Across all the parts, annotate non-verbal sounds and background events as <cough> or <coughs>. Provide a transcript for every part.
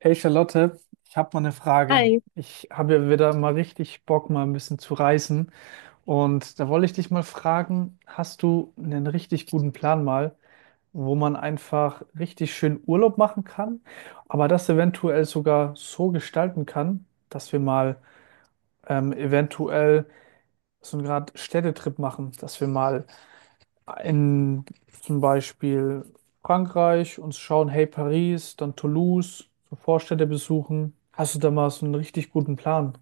Hey Charlotte, ich habe mal eine Frage. Hi. Ich habe ja wieder mal richtig Bock, mal ein bisschen zu reisen. Und da wollte ich dich mal fragen, hast du einen richtig guten Plan mal, wo man einfach richtig schön Urlaub machen kann, aber das eventuell sogar so gestalten kann, dass wir mal eventuell so einen Grad Städtetrip machen, dass wir mal in zum Beispiel Frankreich und schauen, hey Paris, dann Toulouse, so Vorstädte besuchen. Hast du da mal so einen richtig guten Plan?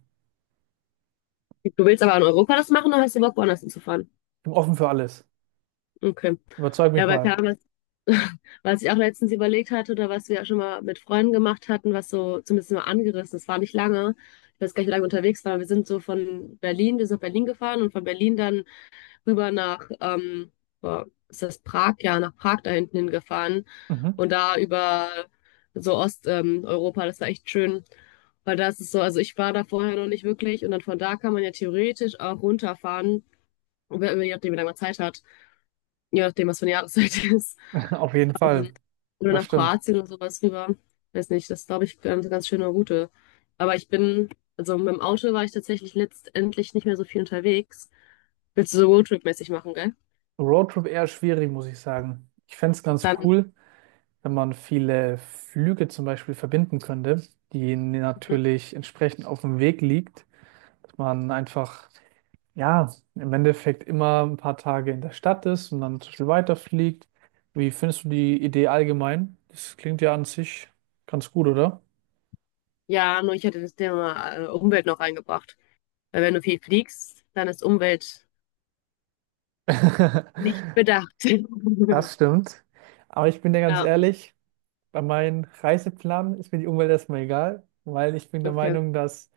Du willst aber in Europa das machen oder hast du Bock, woanders hinzufahren? Ich bin offen für alles. Okay. Überzeug mich Ja, weil keine mal. Ahnung, was, <laughs> was ich auch letztens überlegt hatte oder was wir ja schon mal mit Freunden gemacht hatten, was so zumindest mal angerissen ist, war nicht lange. Ich weiß gar nicht, wie lange wir unterwegs waren. Wir sind so von Berlin, wir sind nach Berlin gefahren und von Berlin dann rüber nach, boah, ist das Prag? Ja, nach Prag da hinten hingefahren Mhm. und da über so Osteuropa, Europa, das war echt schön, weil das ist so, also ich war da vorher noch nicht wirklich und dann von da kann man ja theoretisch auch runterfahren, je nachdem, wie lange man Zeit hat, je nachdem, was für eine Jahreszeit <laughs> ist. <laughs> Auf jeden Ähm, Fall. oder Das nach stimmt. Kroatien und sowas rüber. Weiß nicht, das ist, glaube ich, eine ganz schöne Route. Aber ich bin, also mit dem Auto war ich tatsächlich letztendlich nicht mehr so viel unterwegs. Willst du so Roadtrip-mäßig machen, gell? Roadtrip eher schwierig, muss ich sagen. Ich fände es ganz Dann cool, wenn man viele Flüge zum Beispiel verbinden könnte, die natürlich entsprechend auf dem Weg liegt, dass man einfach ja, im Endeffekt immer ein paar Tage in der Stadt ist und dann zum Beispiel weiterfliegt. Wie findest du die Idee allgemein? Das klingt ja an sich ganz gut, oder? ja, nur ich hätte das Thema Umwelt noch reingebracht. Weil wenn du viel fliegst, dann ist Umwelt nicht <laughs> bedacht. <laughs> Das stimmt. Aber ich bin dir ganz Ja, ehrlich, bei meinem Reiseplan ist mir die Umwelt erstmal egal, weil ich bin der okay. Meinung, dass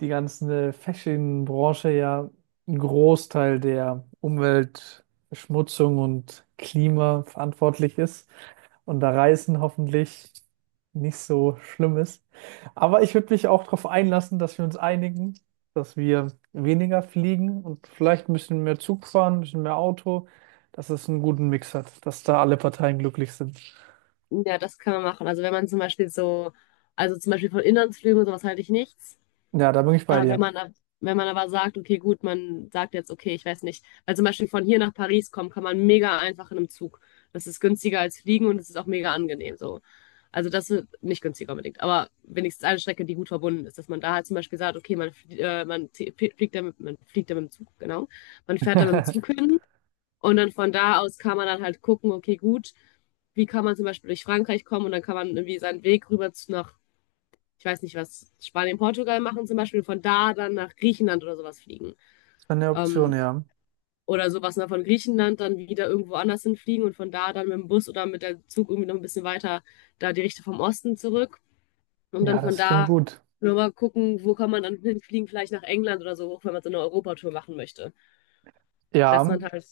die ganze Fashion-Branche ja einen Großteil der Umweltverschmutzung und Klima verantwortlich ist und da Reisen hoffentlich nicht so schlimm ist. Aber ich würde mich auch darauf einlassen, dass wir uns einigen, dass wir weniger fliegen und vielleicht ein bisschen mehr Zug fahren, ein bisschen mehr Auto, dass es einen guten Mix hat, dass da alle Parteien glücklich sind. Ja, das kann man machen. Also wenn man zum Beispiel so, also zum Beispiel von Inlandsflügen und sowas halte ich nichts. Ja, da bin ich bei Ja, wenn dir. man, wenn man aber sagt, okay, gut, man sagt jetzt, okay, ich weiß nicht, weil zum Beispiel von hier nach Paris kommen, kann man mega einfach in einem Zug. Das ist günstiger als fliegen und es ist auch mega angenehm so. Also das ist nicht günstiger unbedingt, aber wenigstens eine Strecke, die gut verbunden ist, dass man da halt zum Beispiel sagt, okay, man, fliegt da mit, man fliegt da mit dem Zug, genau. Man fährt da mit dem Zug <laughs> hin und dann von da aus kann man dann halt gucken, okay, gut, wie kann man zum Beispiel durch Frankreich kommen und dann kann man irgendwie seinen Weg rüber nach ich weiß nicht was, Spanien, Portugal machen zum Beispiel, von da dann nach Griechenland oder sowas fliegen. Das wäre eine Option, Ähm, ja. oder sowas ne, von Griechenland dann wieder irgendwo anders hinfliegen und von da dann mit dem Bus oder mit dem Zug irgendwie noch ein bisschen weiter da die Richtung vom Osten zurück und dann Ja, von das klingt da gut. nochmal gucken, wo kann man dann hinfliegen, vielleicht nach England oder so hoch, wenn man so eine Europatour machen möchte. Dass Ja, man halt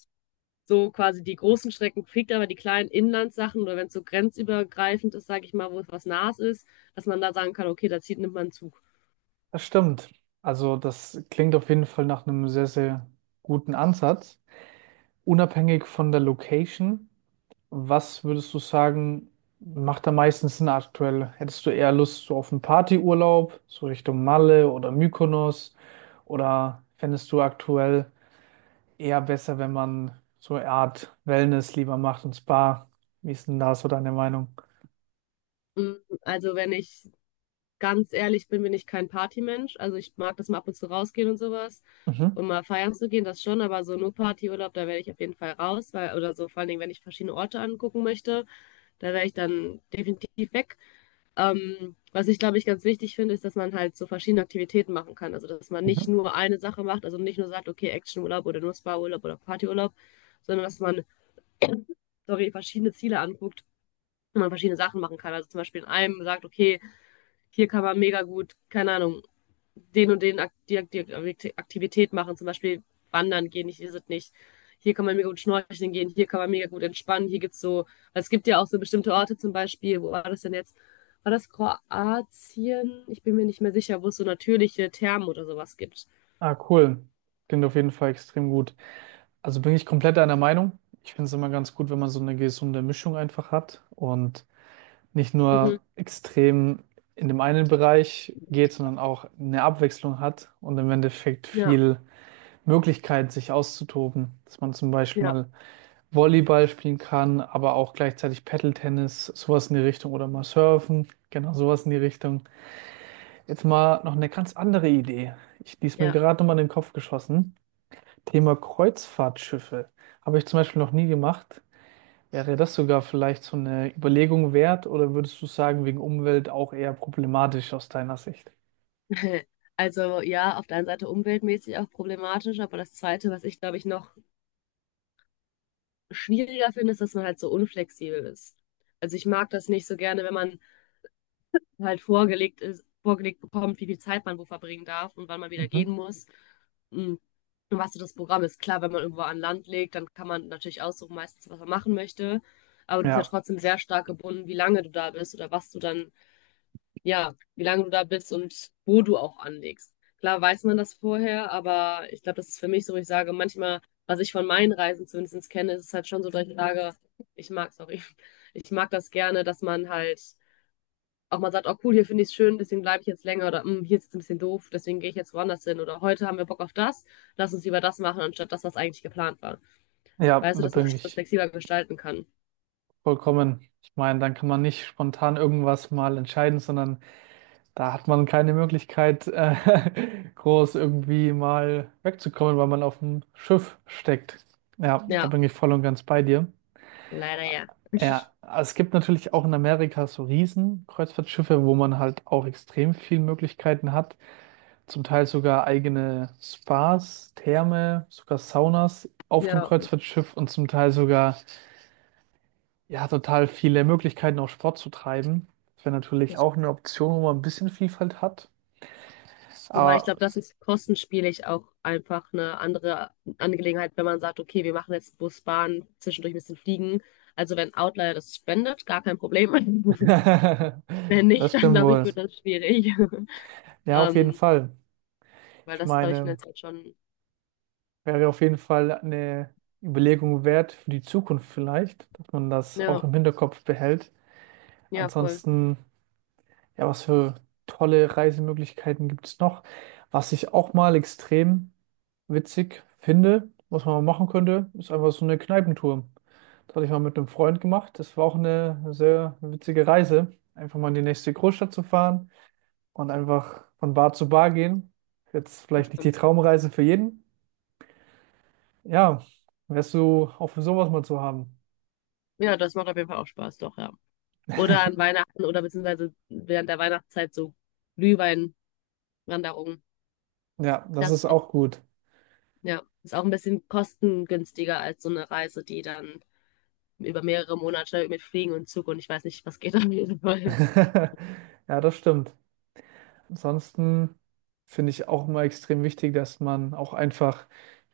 so quasi die großen Strecken fliegt, aber die kleinen Inlandssachen oder wenn es so grenzübergreifend ist, sage ich mal, wo was nahes ist, dass man da sagen kann, okay, nimmt man einen Zug. das stimmt. Also das klingt auf jeden Fall nach einem sehr, sehr guten Ansatz. Unabhängig von der Location, was würdest du sagen, macht am meisten Sinn aktuell? Hättest du eher Lust so auf einen Partyurlaub, so Richtung Malle oder Mykonos? Oder fändest du aktuell eher besser, wenn man so eine Art Wellness lieber macht und Spa? Wie ist denn da so deine Meinung? Mm, also wenn ich ganz ehrlich bin, bin ich kein Partymensch. Also ich mag das mal ab und zu rausgehen und sowas Mhm. und mal feiern zu gehen, das schon, aber so nur Partyurlaub, da werde ich auf jeden Fall raus, weil, oder so vor allen Dingen, wenn ich verschiedene Orte angucken möchte, da wäre ich dann definitiv weg. Was ich, glaube ich, ganz wichtig finde, ist, dass man halt so verschiedene Aktivitäten machen kann. Also dass man nicht Mhm. nur eine Sache macht, also nicht nur sagt, okay, Actionurlaub oder nur Spa-Urlaub oder Partyurlaub, sondern dass man, <coughs> <clears throat> sorry, verschiedene Ziele anguckt und man verschiedene Sachen machen kann. Also zum Beispiel in einem sagt, okay, hier kann man mega gut, keine Ahnung, den und den Aktivität machen, zum Beispiel wandern gehen, ich weiß es nicht. Hier kann man mega gut schnorcheln gehen, hier kann man mega gut entspannen, hier gibt's so, es gibt ja auch so bestimmte Orte zum Beispiel, wo war das denn jetzt? War das Kroatien? Ich bin mir nicht mehr sicher, wo es so natürliche Thermen oder sowas gibt. Ah, cool. Klingt auf jeden Fall extrem gut. Also bin ich komplett einer Meinung. Ich finde es immer ganz gut, wenn man so eine gesunde Mischung einfach hat und nicht Mhm. nur extrem in dem einen Bereich geht, sondern auch eine Abwechslung hat und im Endeffekt Ja, viel Möglichkeit, sich auszutoben. Dass man zum Beispiel ja, mal Volleyball spielen kann, aber auch gleichzeitig Paddle-Tennis, sowas in die Richtung oder mal Surfen, genau sowas in die Richtung. Jetzt mal noch eine ganz andere Idee. Ich, die ist mir ja. gerade nochmal in den Kopf geschossen. Thema Kreuzfahrtschiffe habe ich zum Beispiel noch nie gemacht. Wäre das sogar vielleicht so eine Überlegung wert oder würdest du sagen, wegen Umwelt auch eher problematisch aus deiner Sicht? <laughs> Also ja, auf der einen Seite umweltmäßig auch problematisch, aber das Zweite, was ich glaube ich noch schwieriger finde, ist, dass man halt so unflexibel ist. Also ich mag das nicht so gerne, wenn man halt vorgelegt ist, vorgelegt bekommt, wie viel Zeit man wo verbringen darf und wann man wieder gehen Mhm. muss. Hm. Und was so das Programm ist. Klar, wenn man irgendwo an Land legt, dann kann man natürlich aussuchen, meistens, was man machen möchte. Aber du bist ja Ja, trotzdem sehr stark gebunden, wie lange du da bist oder was du dann, ja, wie lange du da bist und wo du auch anlegst. Klar weiß man das vorher, aber ich glaube, das ist für mich so, wo ich sage, manchmal, was ich von meinen Reisen zumindest kenne, ist es halt schon so, dass ich sage, ich mag, sorry, <laughs> ich mag das gerne, dass man halt auch mal sagt, oh cool, hier finde ich es schön, deswegen bleibe ich jetzt länger oder "Hm, hier ist es ein bisschen doof, deswegen gehe ich jetzt woanders hin oder heute haben wir Bock auf das, lass uns lieber das machen, anstatt das, was eigentlich geplant war. ja, Weißt du, da dass man bin das ich flexibler gestalten kann. vollkommen. Ich meine, dann kann man nicht spontan irgendwas mal entscheiden, sondern da hat man keine Möglichkeit, <laughs> groß irgendwie mal wegzukommen, weil man auf dem Schiff steckt. Ja, da Ja, bin ich voll und ganz bei dir. leider ja. Ja, also es gibt natürlich auch in Amerika so Riesen-Kreuzfahrtschiffe, wo man halt auch extrem viele Möglichkeiten hat. Zum Teil sogar eigene Spas, Therme, sogar Saunas auf dem Ja. Kreuzfahrtschiff und zum Teil sogar, ja, total viele Möglichkeiten, auch Sport zu treiben. Das wäre natürlich Das, auch eine Option, wo man ein bisschen Vielfalt hat. wobei ich Aber glaube, das ist kostenspielig auch einfach eine andere Angelegenheit, wenn man sagt, okay, wir machen jetzt Bus, Bahn, zwischendurch ein bisschen fliegen. Also wenn Outlier das spendet, gar kein Problem. <laughs> <laughs> Wenn das nicht, dann stimmt glaube ich, wohl. wird das schwierig. <laughs> Ja, auf jeden Ähm, Fall. weil Ich das, glaube ich, meine. finanziell schon, Wäre auf jeden Fall eine Überlegung wert für die Zukunft vielleicht, dass man das ja, auch im Hinterkopf behält. ja, voll. Ansonsten, ja, was für tolle Reisemöglichkeiten gibt es noch? Was ich auch mal extrem witzig finde, was man mal machen könnte, ist einfach so eine Kneipentour. Das hatte ich mal mit einem Freund gemacht. Das war auch eine sehr witzige Reise. Einfach mal in die nächste Großstadt zu fahren und einfach von Bar zu Bar gehen. Jetzt Das vielleicht nicht die stimmt. Traumreise für jeden, ja, wärst du auch für sowas mal zu haben. Ja, das macht auf jeden Fall auch Spaß, doch, ja. Oder an Weihnachten oder beziehungsweise während der Weihnachtszeit so Glühweinwanderungen. Ja, das Das ist ist auch, auch gut. ja, ist auch ein bisschen kostengünstiger als so eine Reise, die dann über mehrere Monate mit Fliegen und Zug und ich weiß nicht, was geht auf jeden Fall. <laughs> Ja, das stimmt. Ansonsten finde ich auch immer extrem wichtig, dass man auch einfach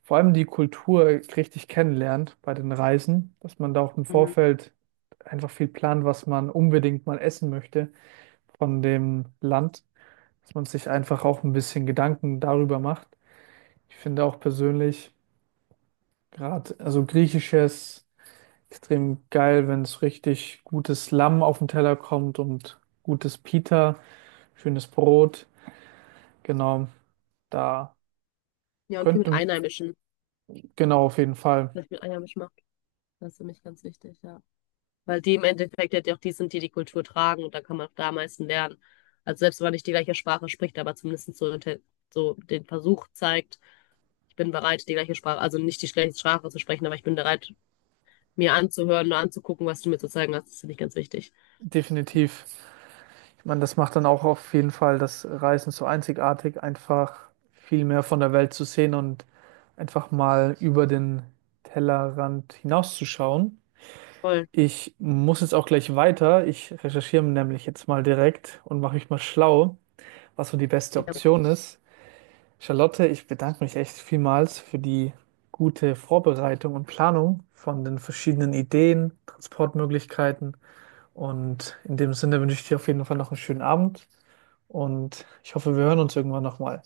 vor allem die Kultur richtig kennenlernt bei den Reisen, dass man da auch im Mhm. Vorfeld einfach viel plant, was man unbedingt mal essen möchte von dem Land, dass man sich einfach auch ein bisschen Gedanken darüber macht. Ich finde auch persönlich gerade, also griechisches, extrem geil, wenn es richtig gutes Lamm auf den Teller kommt und gutes Pita, schönes Brot. Genau, da Ja, und viel mit könnte, Einheimischen, genau, auf jeden Fall, was ich mit Einheimischen mache, das ist für mich ganz wichtig, ja. Weil die im Endeffekt ja auch die sind, die die Kultur tragen und da kann man auch da am meisten lernen. Also selbst wenn man nicht die gleiche Sprache spricht, aber zumindest so, so den Versuch zeigt, ich bin bereit, die gleiche Sprache, also nicht die gleiche Sprache zu sprechen, aber ich bin bereit, mir anzuhören oder anzugucken, was du mir zu zeigen hast. Das finde ich ganz wichtig. definitiv. Ich meine, das macht dann auch auf jeden Fall das Reisen so einzigartig, einfach viel mehr von der Welt zu sehen und einfach mal über den Tellerrand hinauszuschauen. Voll. Ich muss jetzt auch gleich weiter. Ich recherchiere nämlich jetzt mal direkt und mache mich mal schlau, was so die beste Option ist. Charlotte, ich bedanke mich echt vielmals für die gute Vorbereitung und Planung von den verschiedenen Ideen, Transportmöglichkeiten. Und in dem Sinne wünsche ich dir auf jeden Fall noch einen schönen Abend und ich hoffe, wir hören uns irgendwann nochmal.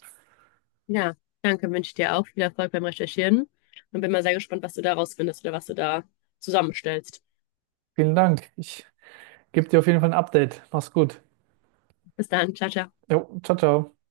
Ja, danke, wünsche ich dir auch viel Erfolg beim Recherchieren und bin mal sehr gespannt, was du da rausfindest oder was du da zusammenstellst. Vielen Dank. Ich gebe dir auf jeden Fall ein Update. Mach's gut. Bis dann, ciao, ciao. Jo, ciao, ciao.